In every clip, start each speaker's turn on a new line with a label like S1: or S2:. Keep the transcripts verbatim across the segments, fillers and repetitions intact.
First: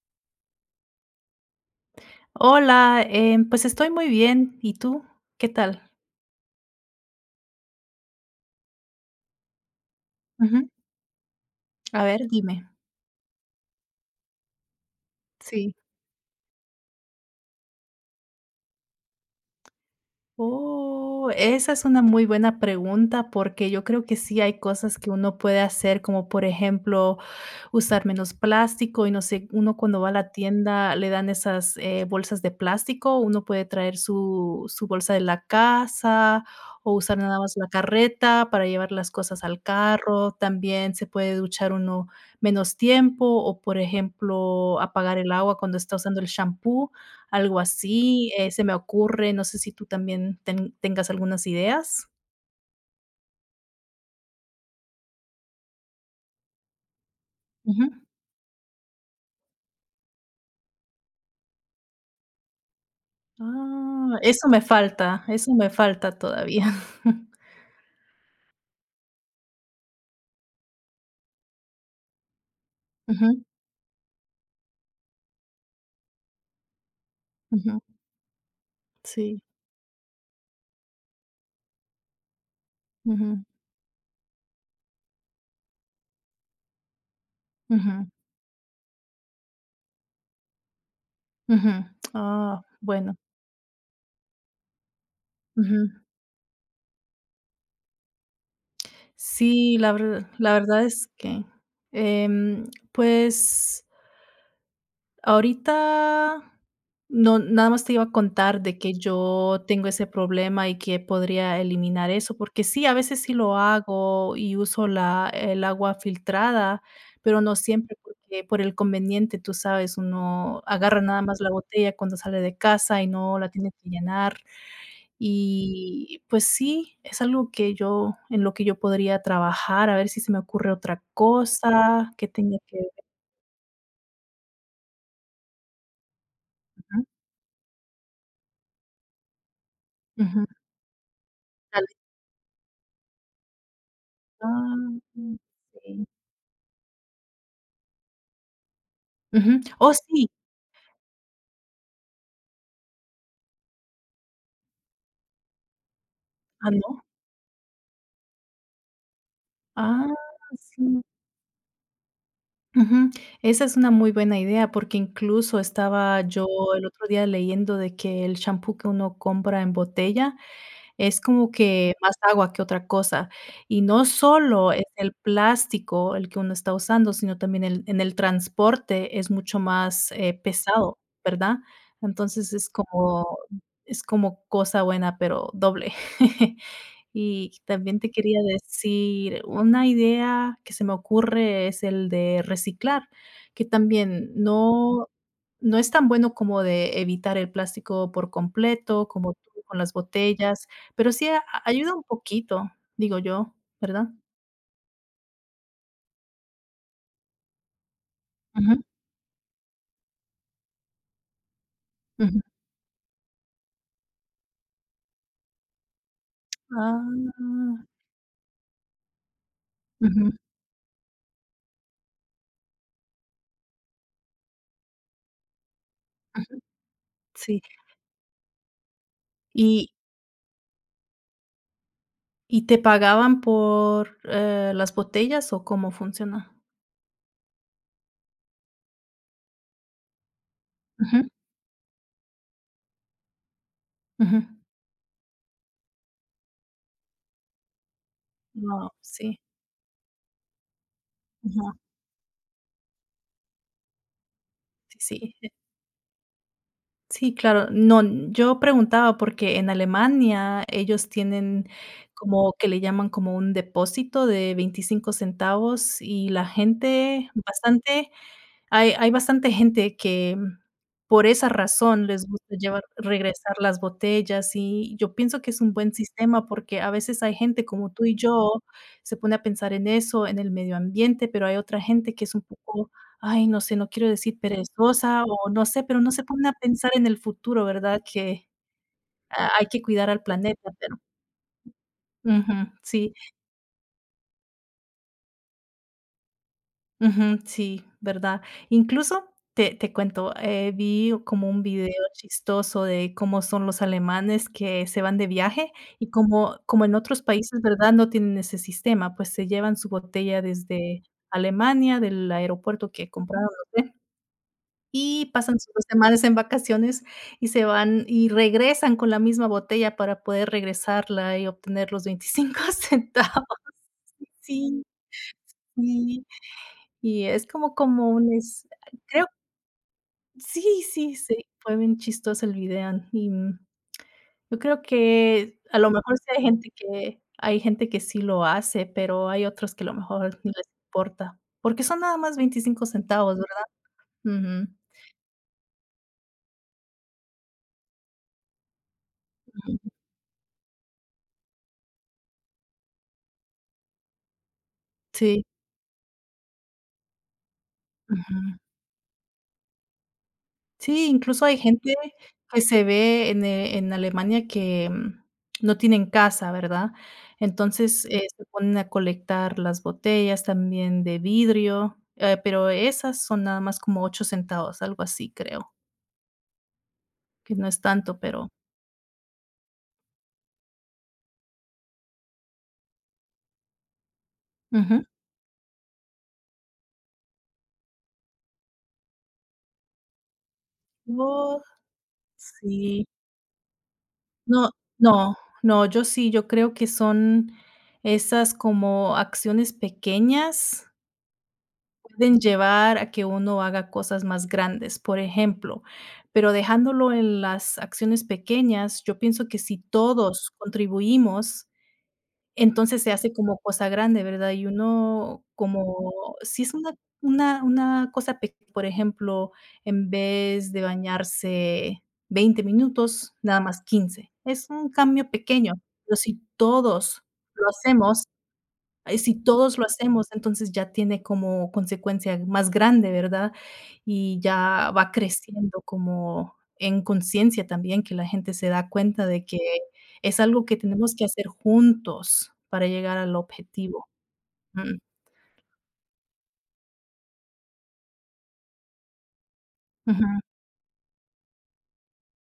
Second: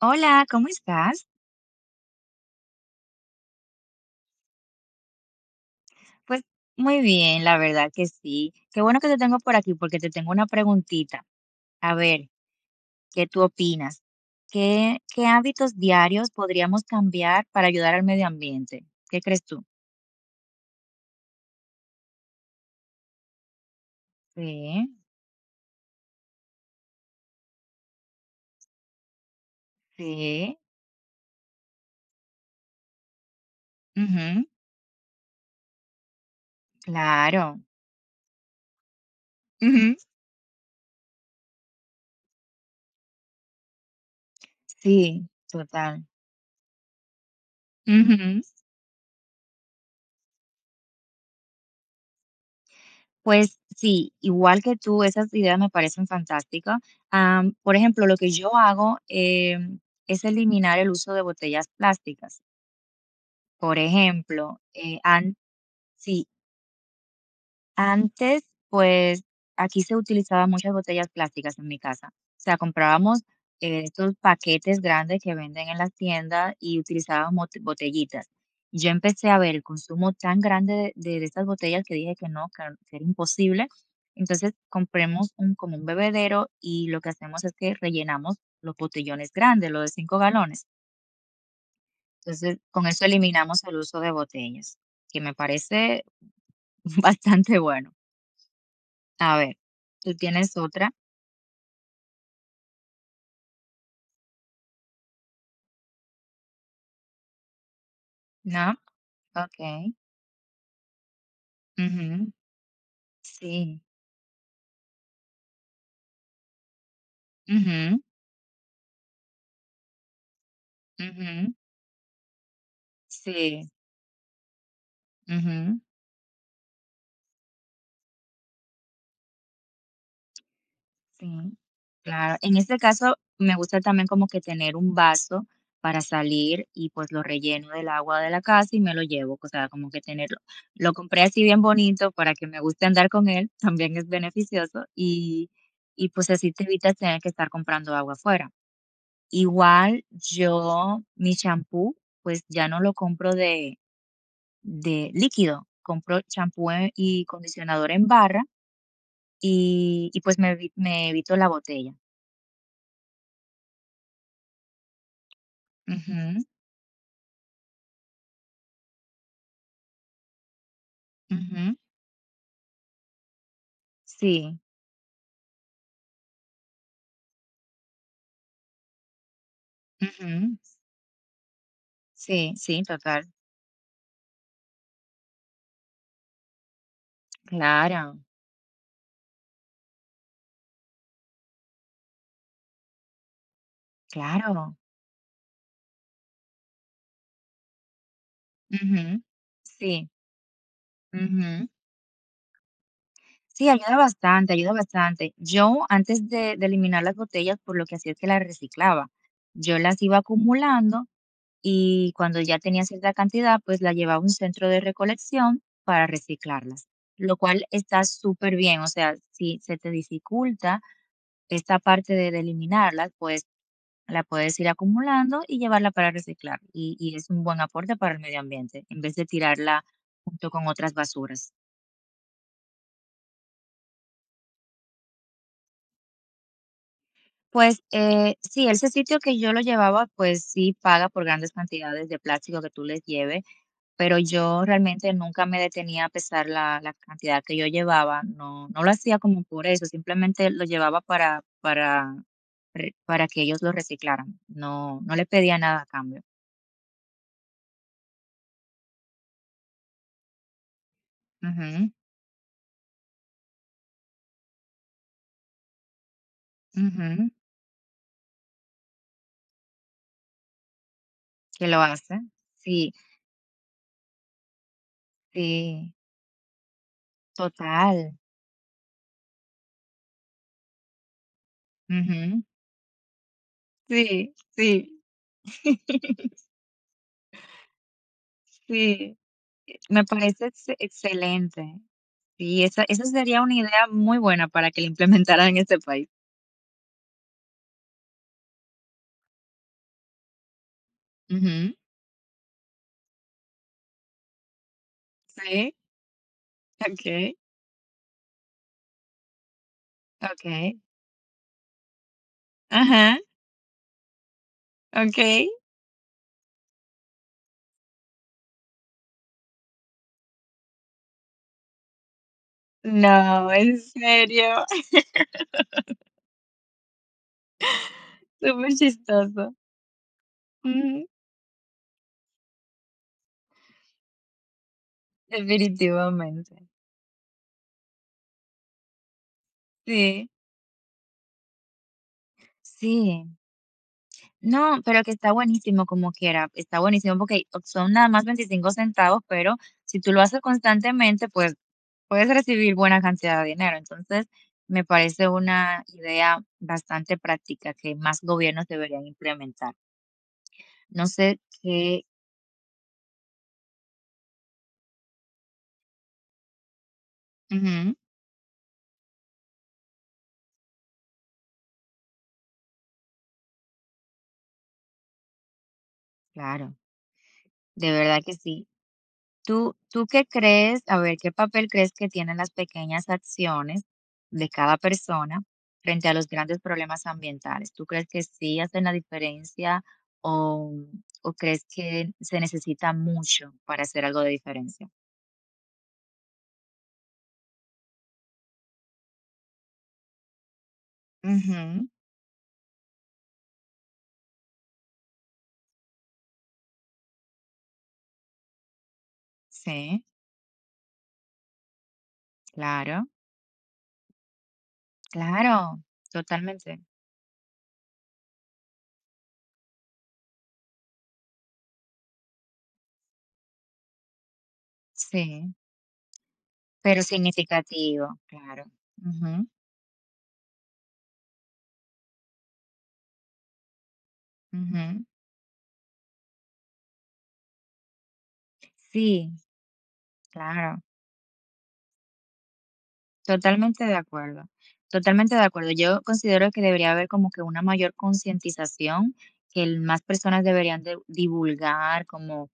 S1: Hola, ¿cómo estás?
S2: Hola, em, pues estoy muy bien, ¿y tú? ¿Qué tal?
S1: Pues muy bien, la verdad que sí. Qué bueno que te tengo por aquí porque te tengo una
S2: Ujú.
S1: preguntita. A
S2: A ver,
S1: ver,
S2: dime.
S1: ¿qué tú opinas? ¿Qué, qué
S2: Sí.
S1: hábitos diarios podríamos cambiar para ayudar al medio ambiente? ¿Qué crees tú?
S2: Oh, esa es una muy buena pregunta, porque yo creo que sí hay
S1: Sí,
S2: cosas que uno puede hacer, como por ejemplo usar menos plástico y no sé, uno cuando va a la
S1: sí,
S2: tienda le dan esas, eh, bolsas de plástico, uno puede traer
S1: ujú,
S2: su su bolsa de la casa o usar nada más
S1: claro,
S2: la carreta para llevar las cosas al
S1: ujú,
S2: carro. También se puede duchar uno menos tiempo o, por ejemplo, apagar
S1: sí,
S2: el agua cuando está
S1: total.
S2: usando el champú, algo así, eh, se me ocurre, no sé si tú también ten tengas algunas ideas.
S1: Pues sí, igual que tú, esas ideas me parecen fantásticas. Am, por
S2: Ujú.
S1: ejemplo, lo que yo hago em, es eliminar el uso de botellas plásticas. Por
S2: Ah, eso
S1: ejemplo,
S2: me
S1: eh,
S2: falta,
S1: an-
S2: eso me falta
S1: sí,
S2: todavía.
S1: antes, pues, aquí se utilizaban muchas botellas plásticas en mi casa. O sea, comprábamos,
S2: Ujú.
S1: eh, estos paquetes grandes que venden en las tiendas y utilizábamos bot-
S2: Ujú,
S1: botellitas. Yo empecé a
S2: sí,
S1: ver el consumo tan grande de de estas botellas que dije que no, que que era
S2: ujú,
S1: imposible. Entonces, compremos un como un bebedero y lo que hacemos es que
S2: ujú,
S1: rellenamos los botellones grandes, los de cinco galones.
S2: ujú.
S1: Entonces,
S2: Ah,
S1: con eso
S2: bueno,
S1: eliminamos el uso de botellas, que me
S2: ujú.
S1: parece bastante bueno. A ver,
S2: Sí, la
S1: tú
S2: ver la
S1: tienes
S2: verdad
S1: otra,
S2: es que, em, pues, ahorita no, nada más te iba a contar
S1: ¿no?
S2: de que yo tengo
S1: Okey.
S2: ese problema y que podría eliminar
S1: Ujú.
S2: eso, porque sí, a veces sí lo
S1: Sí.
S2: hago y uso la el agua filtrada, pero no siempre,
S1: Ujú,
S2: porque por el conveniente, tú sabes, uno agarra nada más la
S1: ujú.
S2: botella cuando sale de casa y no la
S1: Sí.
S2: tiene que llenar.
S1: Ujú.
S2: Y pues sí, es algo que yo en lo que yo podría trabajar, a ver si se me ocurre otra
S1: Sí.
S2: cosa que
S1: Claro. En
S2: tenga
S1: este
S2: que.
S1: caso, me gusta también como que tener un vaso para salir y,
S2: Ajá,
S1: pues, lo relleno del agua de la casa y me lo llevo, o sea, como que tenerlo
S2: ujú,
S1: lo compré así bien bonito para que me guste andar con él, también es beneficioso
S2: calzado, sí.
S1: y y, pues, así te evitas tener que estar comprando agua afuera.
S2: Ujú. Oh,
S1: Igual
S2: sí.
S1: yo mi champú, pues, ya no lo compro de de líquido, compro
S2: Ah,
S1: champú en
S2: ¿no?
S1: y condicionador en barra
S2: Ah,
S1: y y, pues, me evi
S2: sí.
S1: me evito la botella.
S2: Ujú. Esa es una muy buena idea, porque incluso estaba
S1: Ujú,
S2: yo el otro día leyendo de que el champú que uno compra en botella es como
S1: ujú.
S2: que más agua que otra cosa. Y no
S1: Sí,
S2: solo es el plástico el que uno está usando, sino también el en el transporte es mucho más, eh,
S1: ujú.
S2: pesado, ¿verdad?
S1: Sí,
S2: Entonces es
S1: sí, total.
S2: como es como cosa buena, pero doble. Y también te
S1: Claro,
S2: quería decir, una idea que se me ocurre es el de reciclar, que también
S1: claro.
S2: no no es tan bueno como de evitar el plástico por completo,
S1: Ujú.
S2: como tú con las
S1: Sí,
S2: botellas, pero sí a
S1: ujú.
S2: ayuda un poquito, digo yo,
S1: Sí, ayuda
S2: ¿verdad?
S1: bastante, ayuda bastante. Yo antes de de eliminar las botellas, por lo que hacía es que las
S2: Ujú,
S1: reciclaba. Yo las iba acumulando y
S2: ujú.
S1: cuando ya tenía cierta cantidad, pues la llevaba a un centro de recolección para reciclarlas, lo cual
S2: Ah,
S1: está súper bien, o sea, si se te
S2: ujú,
S1: dificulta esta parte de, de eliminarlas, pues la puedes ir acumulando y llevarla para
S2: ujú.
S1: reciclar y, y es un buen
S2: Sí,
S1: aporte para el medio ambiente en vez de tirarla
S2: ¿y
S1: junto con otras basuras.
S2: y te pagaban por, eh, las botellas o cómo funciona?
S1: Pues eh, sí, ese sitio que yo lo llevaba, pues sí paga por
S2: Ujú,
S1: grandes cantidades de plástico que tú les lleves. Pero
S2: ujú.
S1: yo realmente nunca me detenía a pesar la la cantidad que yo llevaba, no no lo
S2: Wao,
S1: hacía
S2: sí,
S1: como por eso, simplemente lo llevaba para
S2: ajá,
S1: para re para que ellos lo reciclaran, no no le
S2: sí, sí.
S1: pedía nada a cambio.
S2: Sí, claro. No, yo preguntaba porque en Alemania ellos tienen
S1: Ujú,
S2: como que le llaman como un depósito de veinticinco centavos y la
S1: ujú,
S2: gente bastante hay hay bastante gente que mm, por esa
S1: que lo
S2: razón
S1: hace.
S2: les gusta llevar
S1: Sí,
S2: regresar las botellas, y yo pienso que es un buen
S1: sí,
S2: sistema, porque a veces hay gente como tú y
S1: total.
S2: yo, se pone a pensar en eso, en el medio ambiente, pero hay otra gente que es
S1: Ujú.
S2: un poco, ay, no sé, no quiero
S1: Sí,
S2: decir
S1: sí.
S2: perezosa o no sé, pero no se pone a pensar en el futuro, ¿verdad? Que
S1: Sí,
S2: ha hay que
S1: me
S2: cuidar al
S1: parece ex
S2: planeta, pero
S1: excelente.
S2: ujú,
S1: Sí, esa esa
S2: sí.
S1: sería una idea muy buena para que la implementaran en este país.
S2: Ujú, sí, verdad. Incluso te te cuento, eh, vi como un
S1: Ujú,
S2: video chistoso de cómo son los alemanes que se van de viaje
S1: sí,
S2: y como como en otros
S1: okey.
S2: países, ¿verdad?, no tienen ese sistema, pues se llevan su botella
S1: Okay,
S2: desde Alemania, del aeropuerto que
S1: ajá,
S2: compraron, no sé, y
S1: okay,
S2: pasan sus dos semanas en vacaciones y se van y regresan con la misma botella para poder regresarla y obtener los veinticinco centavos.
S1: no, ¿en serio?
S2: Sí, sí, y es como como un es creo.
S1: Superchistoso.
S2: Sí,
S1: Ujú,
S2: sí, sí, fue bien chistoso el video, y, mm, yo creo que a lo mejor sí hay
S1: definitivamente.
S2: gente que hay gente que sí lo hace, pero hay otros que a lo
S1: Sí,
S2: mejor ni les importa, porque son nada más veinticinco
S1: sí.
S2: centavos, ¿verdad? Ujú,
S1: No, pero que está buenísimo como quiera, está buenísimo porque son nada más veinticinco centavos, pero
S2: ujú,
S1: si tú lo haces constantemente, pues, puedes recibir buena cantidad de dinero. Entonces, me parece
S2: sí,
S1: una idea bastante práctica que más
S2: ujú.
S1: gobiernos deberían implementar. No
S2: Sí,
S1: sé
S2: incluso hay
S1: qué.
S2: gente que se ve en, eh, en Alemania que, mm, no tienen casa, ¿verdad?
S1: Ujú,
S2: Entonces, eh, se ponen a colectar las botellas también de vidrio, eh, pero esas son nada más como ocho centavos, algo así, creo,
S1: claro,
S2: que no es
S1: de verdad
S2: tanto,
S1: que
S2: pero
S1: sí. ¿Tú tú qué crees? A ver, ¿qué papel crees que tienen las pequeñas acciones de cada
S2: ujú.
S1: persona frente a los grandes problemas ambientales? ¿Tú crees que sí hacen la diferencia o o
S2: Oh,
S1: crees que se necesita
S2: sí.
S1: mucho para hacer algo de
S2: No,
S1: diferencia?
S2: no, no, yo sí, yo creo que son esas como acciones pequeñas
S1: Ujú.
S2: pueden llevar a que uno haga cosas más grandes, por ejemplo, pero dejándolo en las acciones pequeñas, yo pienso que si
S1: Sí,
S2: todos contribuimos, entonces
S1: claro,
S2: se hace como cosa grande, ¿verdad? Y uno
S1: claro,
S2: como si es
S1: totalmente.
S2: una una una cosa pequeña, por ejemplo, en vez de bañarse veinte minutos, nada más quince, es un cambio
S1: Sí,
S2: pequeño, pero si
S1: pero
S2: todos lo
S1: significativo,
S2: hacemos
S1: claro.
S2: eh, si
S1: Ujú,
S2: todos lo hacemos, entonces ya tiene como consecuencia más grande, ¿verdad? Y ya
S1: ujú.
S2: va creciendo como en conciencia también, que la gente se da cuenta
S1: Sí,
S2: de que es algo que
S1: claro.
S2: tenemos que hacer juntos para llegar al
S1: Totalmente de
S2: objetivo.
S1: acuerdo,
S2: Mm,
S1: totalmente de acuerdo. Yo considero que debería haber como que una mayor concientización, que el más
S2: ujú.
S1: personas deberían de divulgar como,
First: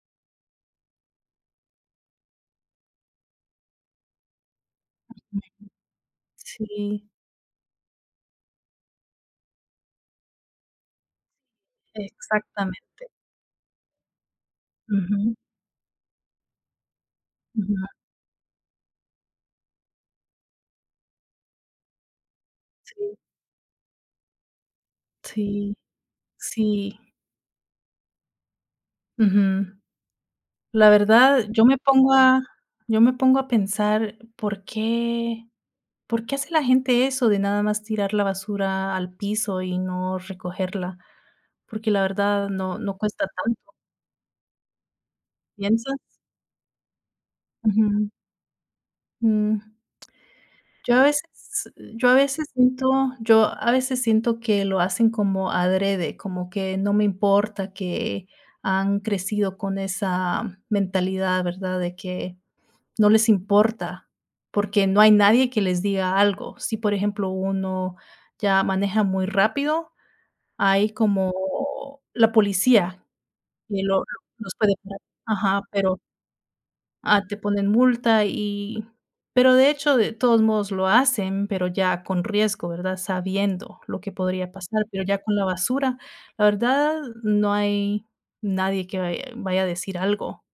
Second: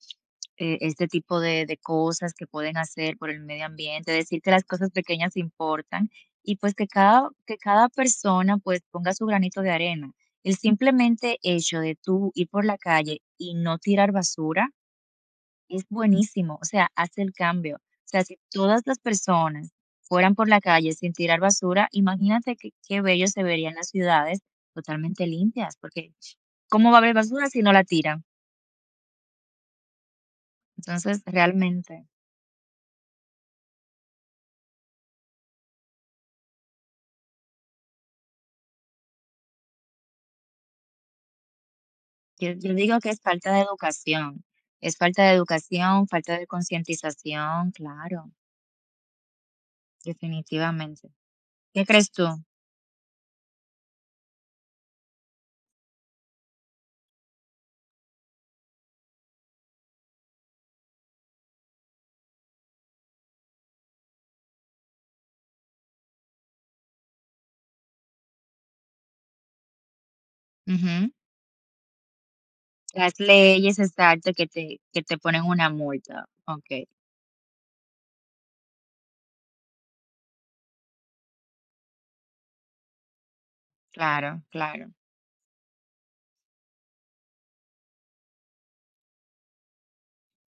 S1: eh, este tipo de de cosas que pueden hacer por el medio ambiente, decir que las cosas pequeñas importan y, pues, que
S2: Sí,
S1: cada que cada persona, pues, ponga su granito de arena. El simplemente hecho de tú ir por la
S2: exactamente.
S1: calle y no tirar basura
S2: Ujú,
S1: es buenísimo, o sea, hace el cambio.
S2: ujú.
S1: O sea, si todas las personas fueran por la calle sin tirar basura, imagínate qué qué
S2: Sí,
S1: bello se verían las ciudades totalmente limpias,
S2: sí,
S1: porque ¿cómo va
S2: sí.
S1: a haber basura si no la tiran?
S2: Ujú. La
S1: Entonces,
S2: verdad, yo me
S1: realmente,
S2: pongo a yo me pongo a pensar por qué ¿Por qué hace la gente eso de nada más tirar la basura al piso y no recogerla? Porque la verdad
S1: yo, yo
S2: no no
S1: digo que es
S2: cuesta
S1: falta de
S2: tanto,
S1: educación, es falta de
S2: ¿piensas?
S1: educación, falta de concientización,
S2: Ujú,
S1: claro,
S2: mm. Yo a
S1: definitivamente.
S2: veces
S1: ¿Qué
S2: yo
S1: crees
S2: a
S1: tú?
S2: veces siento yo a veces siento que lo hacen como adrede, como que no me importa que han crecido con esa mentalidad, ¿verdad? De que no les importa, porque no hay nadie que les diga algo. Si, por ejemplo, uno ya maneja muy rápido, hay
S1: Ujú.
S2: como la policía
S1: Las leyes,
S2: que lo lo
S1: exacto, que
S2: los puede
S1: te,
S2: parar.
S1: que te ponen
S2: Ajá,
S1: una
S2: pero
S1: multa. Ok,
S2: ah, te ponen multa y pero de hecho, de todos modos lo hacen, pero ya con riesgo, ¿verdad? Sabiendo lo que
S1: claro,
S2: podría pasar,
S1: claro.
S2: pero ya con la basura, la verdad, no hay nadie que vaya vaya a decir algo,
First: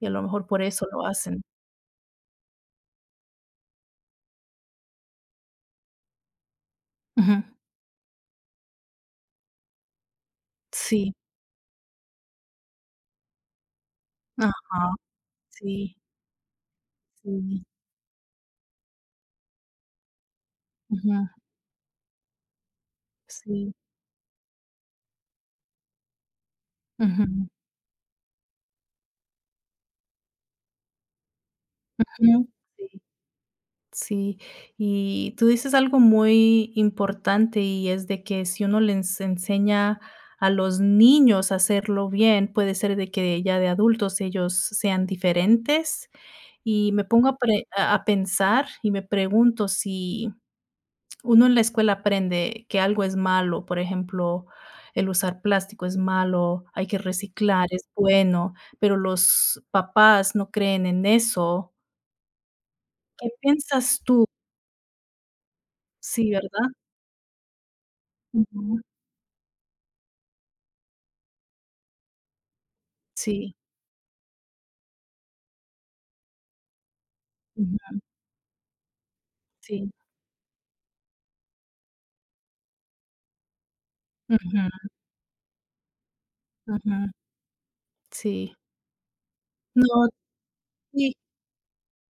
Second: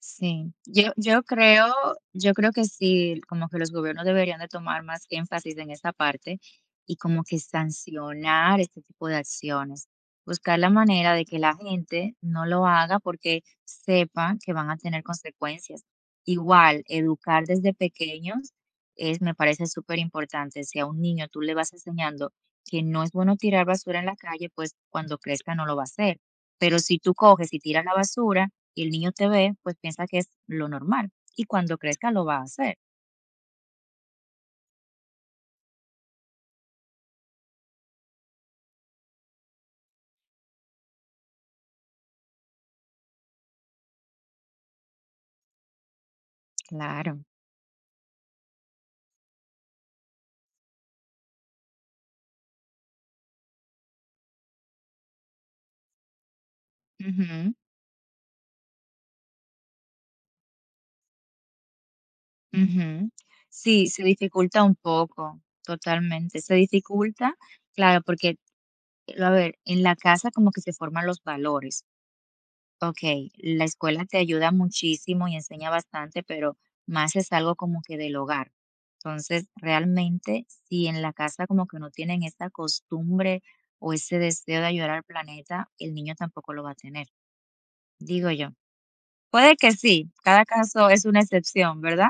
S2: y a lo mejor por eso
S1: yo
S2: lo
S1: yo
S2: hacen.
S1: creo yo creo que sí, como que los gobiernos deberían de tomar más énfasis en esa parte y como que
S2: Ujú.
S1: sancionar este tipo de acciones. Buscar la manera
S2: Sí.
S1: de que la gente no lo haga porque sepa que van a
S2: Ajá.
S1: tener consecuencias.
S2: Sí,
S1: Igual, educar
S2: sí.
S1: desde pequeños es me parece súper importante. Si a un
S2: Ujú.
S1: niño tú le vas enseñando que no es bueno tirar
S2: Sí.
S1: basura en la calle, pues cuando crezca no lo va a hacer. Pero si tú
S2: Ujú.
S1: coges y tiras la basura y el niño te ve, pues piensa que es lo normal y cuando crezca lo va a
S2: Ujú.
S1: hacer.
S2: Sí. Sí, y tú dices algo muy importante y es de que si uno les enseña a los niños a hacerlo bien, puede ser de que ya de adultos ellos sean diferentes. Y me
S1: Claro.
S2: pongo a, pre- a a pensar y me pregunto si uno en la escuela aprende que algo es malo, por ejemplo, el usar plástico es malo, hay que
S1: Ujú,
S2: reciclar, es bueno, pero los papás no creen en eso.
S1: ujú.
S2: ¿Qué
S1: Sí,
S2: piensas
S1: se
S2: tú?
S1: dificulta un poco,
S2: Sí,
S1: totalmente. Se
S2: ¿verdad?
S1: dificulta, claro, porque,
S2: Ujú.
S1: a ver, en la casa como que se forman los valores. Ok,
S2: Sí.
S1: la escuela te ayuda muchísimo y enseña bastante, pero más es algo como que
S2: Ujú,
S1: del hogar. Entonces,
S2: sí.
S1: realmente, si en la casa como que no tienen esta costumbre o ese deseo
S2: Ujú,
S1: de ayudar al planeta, el niño tampoco lo va a tener.
S2: ujú,
S1: Digo yo.
S2: sí.
S1: Puede que
S2: No,
S1: sí, cada caso es
S2: sí,
S1: una excepción, ¿verdad?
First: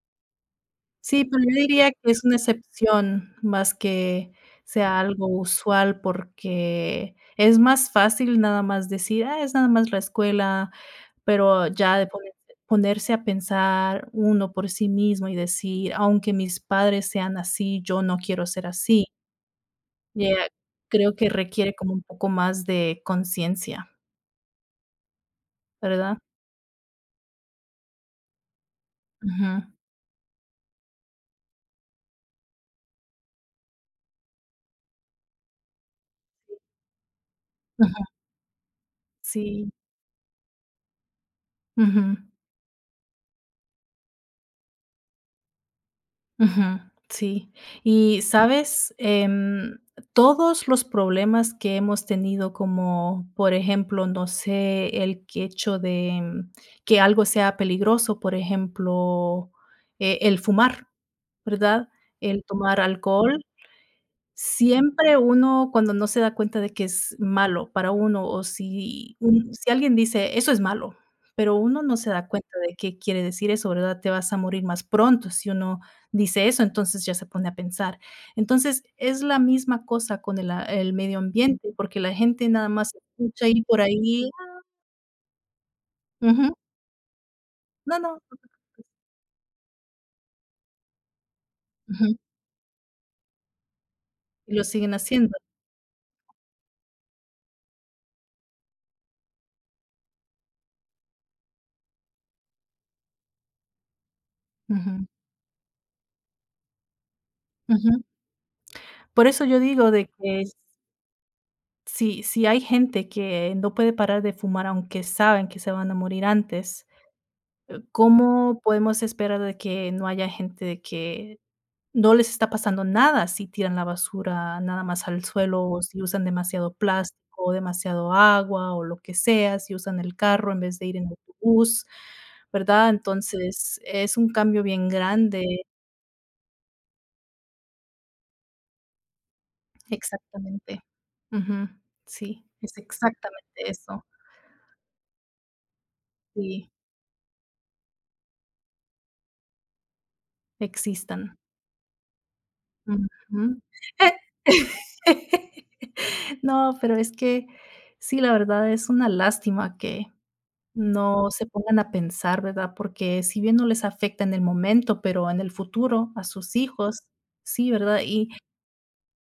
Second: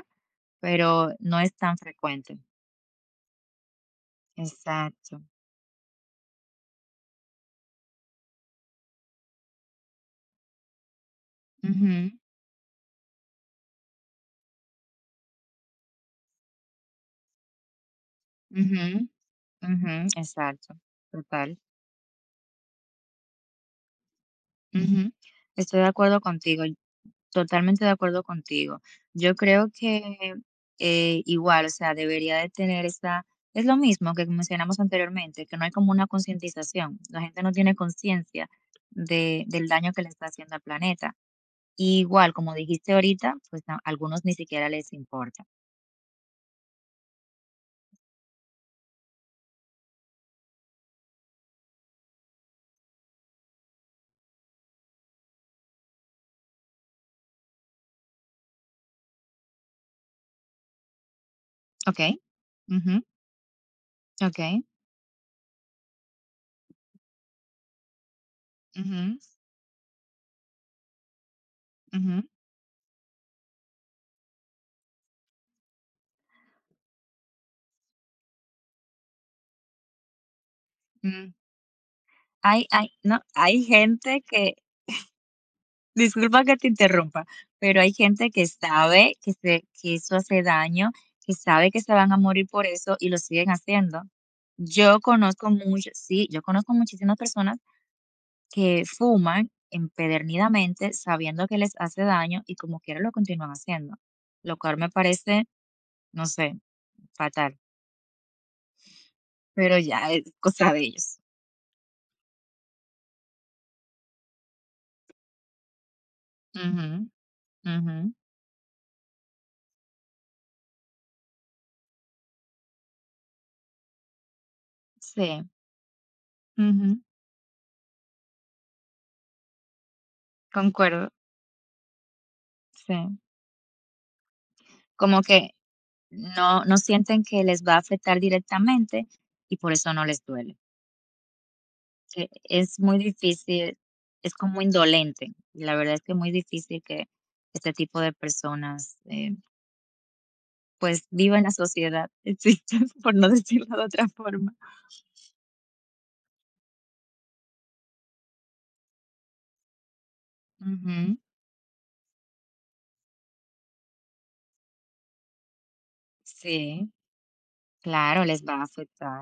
S1: Pero
S2: sí,
S1: no
S2: pero
S1: es
S2: yo
S1: tan
S2: diría que es una
S1: frecuente.
S2: excepción más que sea
S1: Exacto.
S2: algo usual, porque es más fácil nada más decir: "Ah, es nada más la escuela", pero ya de
S1: Ujú,
S2: ponerse ponerse a pensar uno por sí mismo y decir: "Aunque mis padres sean así, yo no quiero ser así".
S1: ujú, ujú,
S2: Ya
S1: exacto,
S2: creo que
S1: total.
S2: requiere como un poco más de conciencia,
S1: Ujú. Estoy de
S2: ¿verdad?
S1: acuerdo contigo, y totalmente de acuerdo contigo. Yo
S2: Ujú,
S1: creo que, eh, igual, o sea, debería de tener esa, es lo mismo que mencionamos anteriormente, que no hay como una concientización. La gente no tiene
S2: ujú,
S1: conciencia de del
S2: sí.
S1: daño que le está haciendo al planeta. Y
S2: Ujú,
S1: igual, como dijiste ahorita, pues a algunos ni siquiera les importa.
S2: ujú, sí. Y, ¿sabes? Em, todos los problemas que hemos tenido, como por ejemplo, no sé, el que hecho de mm, que algo sea peligroso, por ejemplo, eh, el fumar, ¿verdad?
S1: Okey.
S2: El tomar
S1: Ujú,
S2: alcohol,
S1: okey.
S2: siempre uno, cuando no se da cuenta de que es malo para uno, o
S1: Ujú,
S2: si un si alguien dice: "Eso es malo", pero uno no se
S1: ujú,
S2: da cuenta de qué quiere decir eso, ¿verdad? Te vas a morir más pronto si uno dice eso, entonces ya se pone a pensar. Entonces, es la misma cosa con el a el medio
S1: mm.
S2: ambiente, porque la gente
S1: Hay
S2: nada
S1: hay
S2: más
S1: no,
S2: escucha
S1: hay
S2: ahí por
S1: gente
S2: ahí
S1: que
S2: "Ah,
S1: disculpa
S2: ujú,
S1: que te interrumpa, pero hay
S2: no, no,
S1: gente que sabe que se que eso hace daño, que sabe que se van a
S2: ujú,
S1: morir por eso y lo siguen haciendo.
S2: y lo siguen
S1: Yo
S2: haciendo.
S1: conozco mucho Sí, yo conozco muchísimas personas que fuman empedernidamente sabiendo que les hace daño y como quiera lo continúan haciendo, lo cual me
S2: Ujú,
S1: parece, no sé. Fatal,
S2: ujú. Por eso yo
S1: pero
S2: digo de
S1: ya es
S2: que.
S1: cosa de ellos.
S2: Sí, si hay gente que no puede parar de fumar aunque saben que se van a morir antes,
S1: Ujú, ujú.
S2: ¿cómo podemos esperar de que no haya gente de que no les está pasando nada si tiran la basura nada más al
S1: Sí.
S2: suelo o si usan demasiado
S1: Ujú.
S2: plástico o demasiado agua o lo que sea, si usan el carro en vez de ir
S1: Concuerdo,
S2: en autobús, ¿verdad?
S1: sí.
S2: Entonces, es un cambio bien
S1: Como que
S2: grande.
S1: no no sienten que les va a afectar directamente y por eso no les duele,
S2: Exactamente. Ujú.
S1: que
S2: Sí, es
S1: es muy
S2: exactamente
S1: difícil,
S2: eso.
S1: es como indolente. Y la verdad es que es muy
S2: Sí,
S1: difícil que este tipo de personas, eh, pues,
S2: existan.
S1: viva en la sociedad, existan, por no
S2: Ujú.
S1: decirlo de otra
S2: Eh.
S1: forma.
S2: No, pero es que sí, la verdad es una lástima que
S1: Ujú.
S2: no se pongan a pensar, ¿verdad? Porque si bien no les afecta en el momento, pero en el futuro a sus
S1: Sí,
S2: hijos, sí, ¿verdad?
S1: claro,
S2: Y
S1: les va a afectar.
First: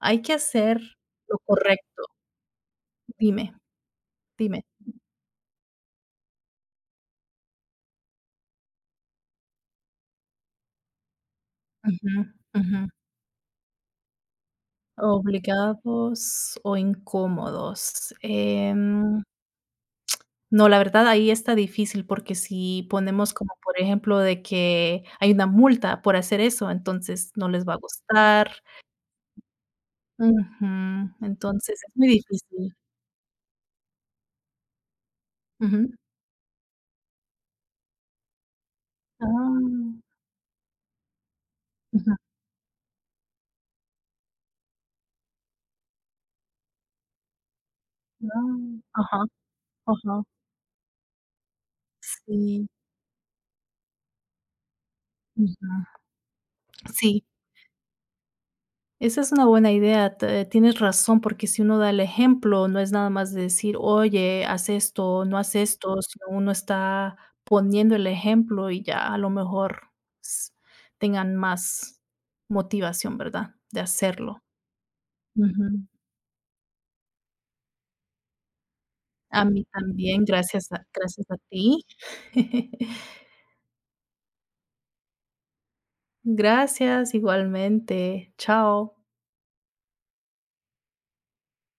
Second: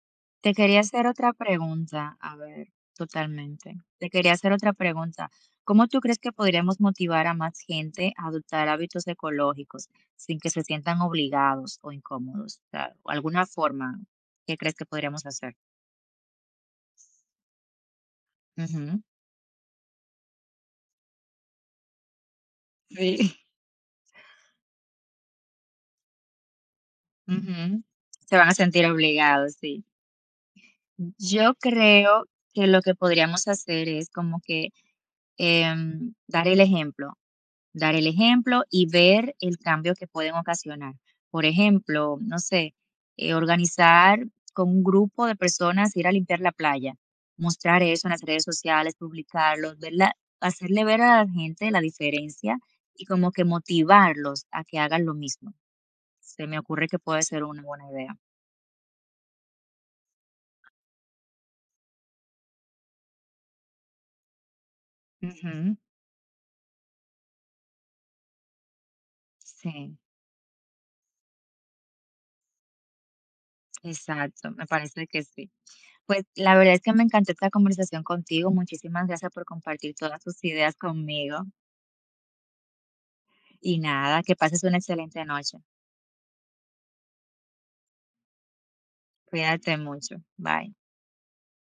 S2: hay que
S1: Te quería
S2: hacer
S1: hacer otra
S2: lo correcto.
S1: pregunta, a ver,
S2: Dime,
S1: totalmente. Te quería hacer
S2: dime.
S1: otra pregunta. ¿Cómo tú crees que podríamos motivar a más gente a adoptar hábitos ecológicos sin que se sientan obligados o
S2: Ujú,
S1: incómodos? O
S2: ujú.
S1: sea, alguna forma que crees que podríamos hacer.
S2: Obligados o incómodos.
S1: Ujú,
S2: em No, la verdad ahí está difícil, porque si ponemos
S1: sí,
S2: como, por ejemplo, de que hay una multa por hacer eso, entonces no les va a
S1: ujú. Se van
S2: gustar.
S1: a sentir obligados, sí.
S2: Ujú.
S1: Yo
S2: Entonces es muy
S1: creo que
S2: difícil.
S1: lo que podríamos hacer es como que
S2: Ujú.
S1: em, dar el ejemplo. Dar el ejemplo y ver
S2: Ah.
S1: el cambio que pueden ocasionar. Por
S2: Ujú.
S1: ejemplo, no sé, eh, organizar con un grupo de personas ir a limpiar la playa, mostrar eso en las redes
S2: No.
S1: sociales,
S2: Ajá,
S1: publicarlos, verla,
S2: ajá.
S1: hacerle ver a la gente la diferencia
S2: Sí.
S1: y como que motivarlos a que hagan lo mismo.
S2: Ujú.
S1: Se me ocurre que puede
S2: Sí.
S1: ser una buena idea.
S2: Esa es una buena idea, te- tienes razón, porque si uno da el ejemplo, no es nada más de decir, oye, haz esto, no haz
S1: Ujú,
S2: esto, sino uno está poniendo el ejemplo y ya a lo mejor
S1: sí,
S2: s- tengan más motivación, ¿verdad? De hacerlo.
S1: exacto, me parece que sí.
S2: Ujú.
S1: Pues la verdad es que me encantó esta conversación contigo. Muchísimas gracias por
S2: A mí
S1: compartir todas
S2: también,
S1: tus
S2: gracias
S1: ideas
S2: a- gracias a
S1: conmigo.
S2: ti.
S1: Y nada, que pases una excelente noche.
S2: Gracias, igualmente. Chao.
S1: Cuídate mucho. Bye.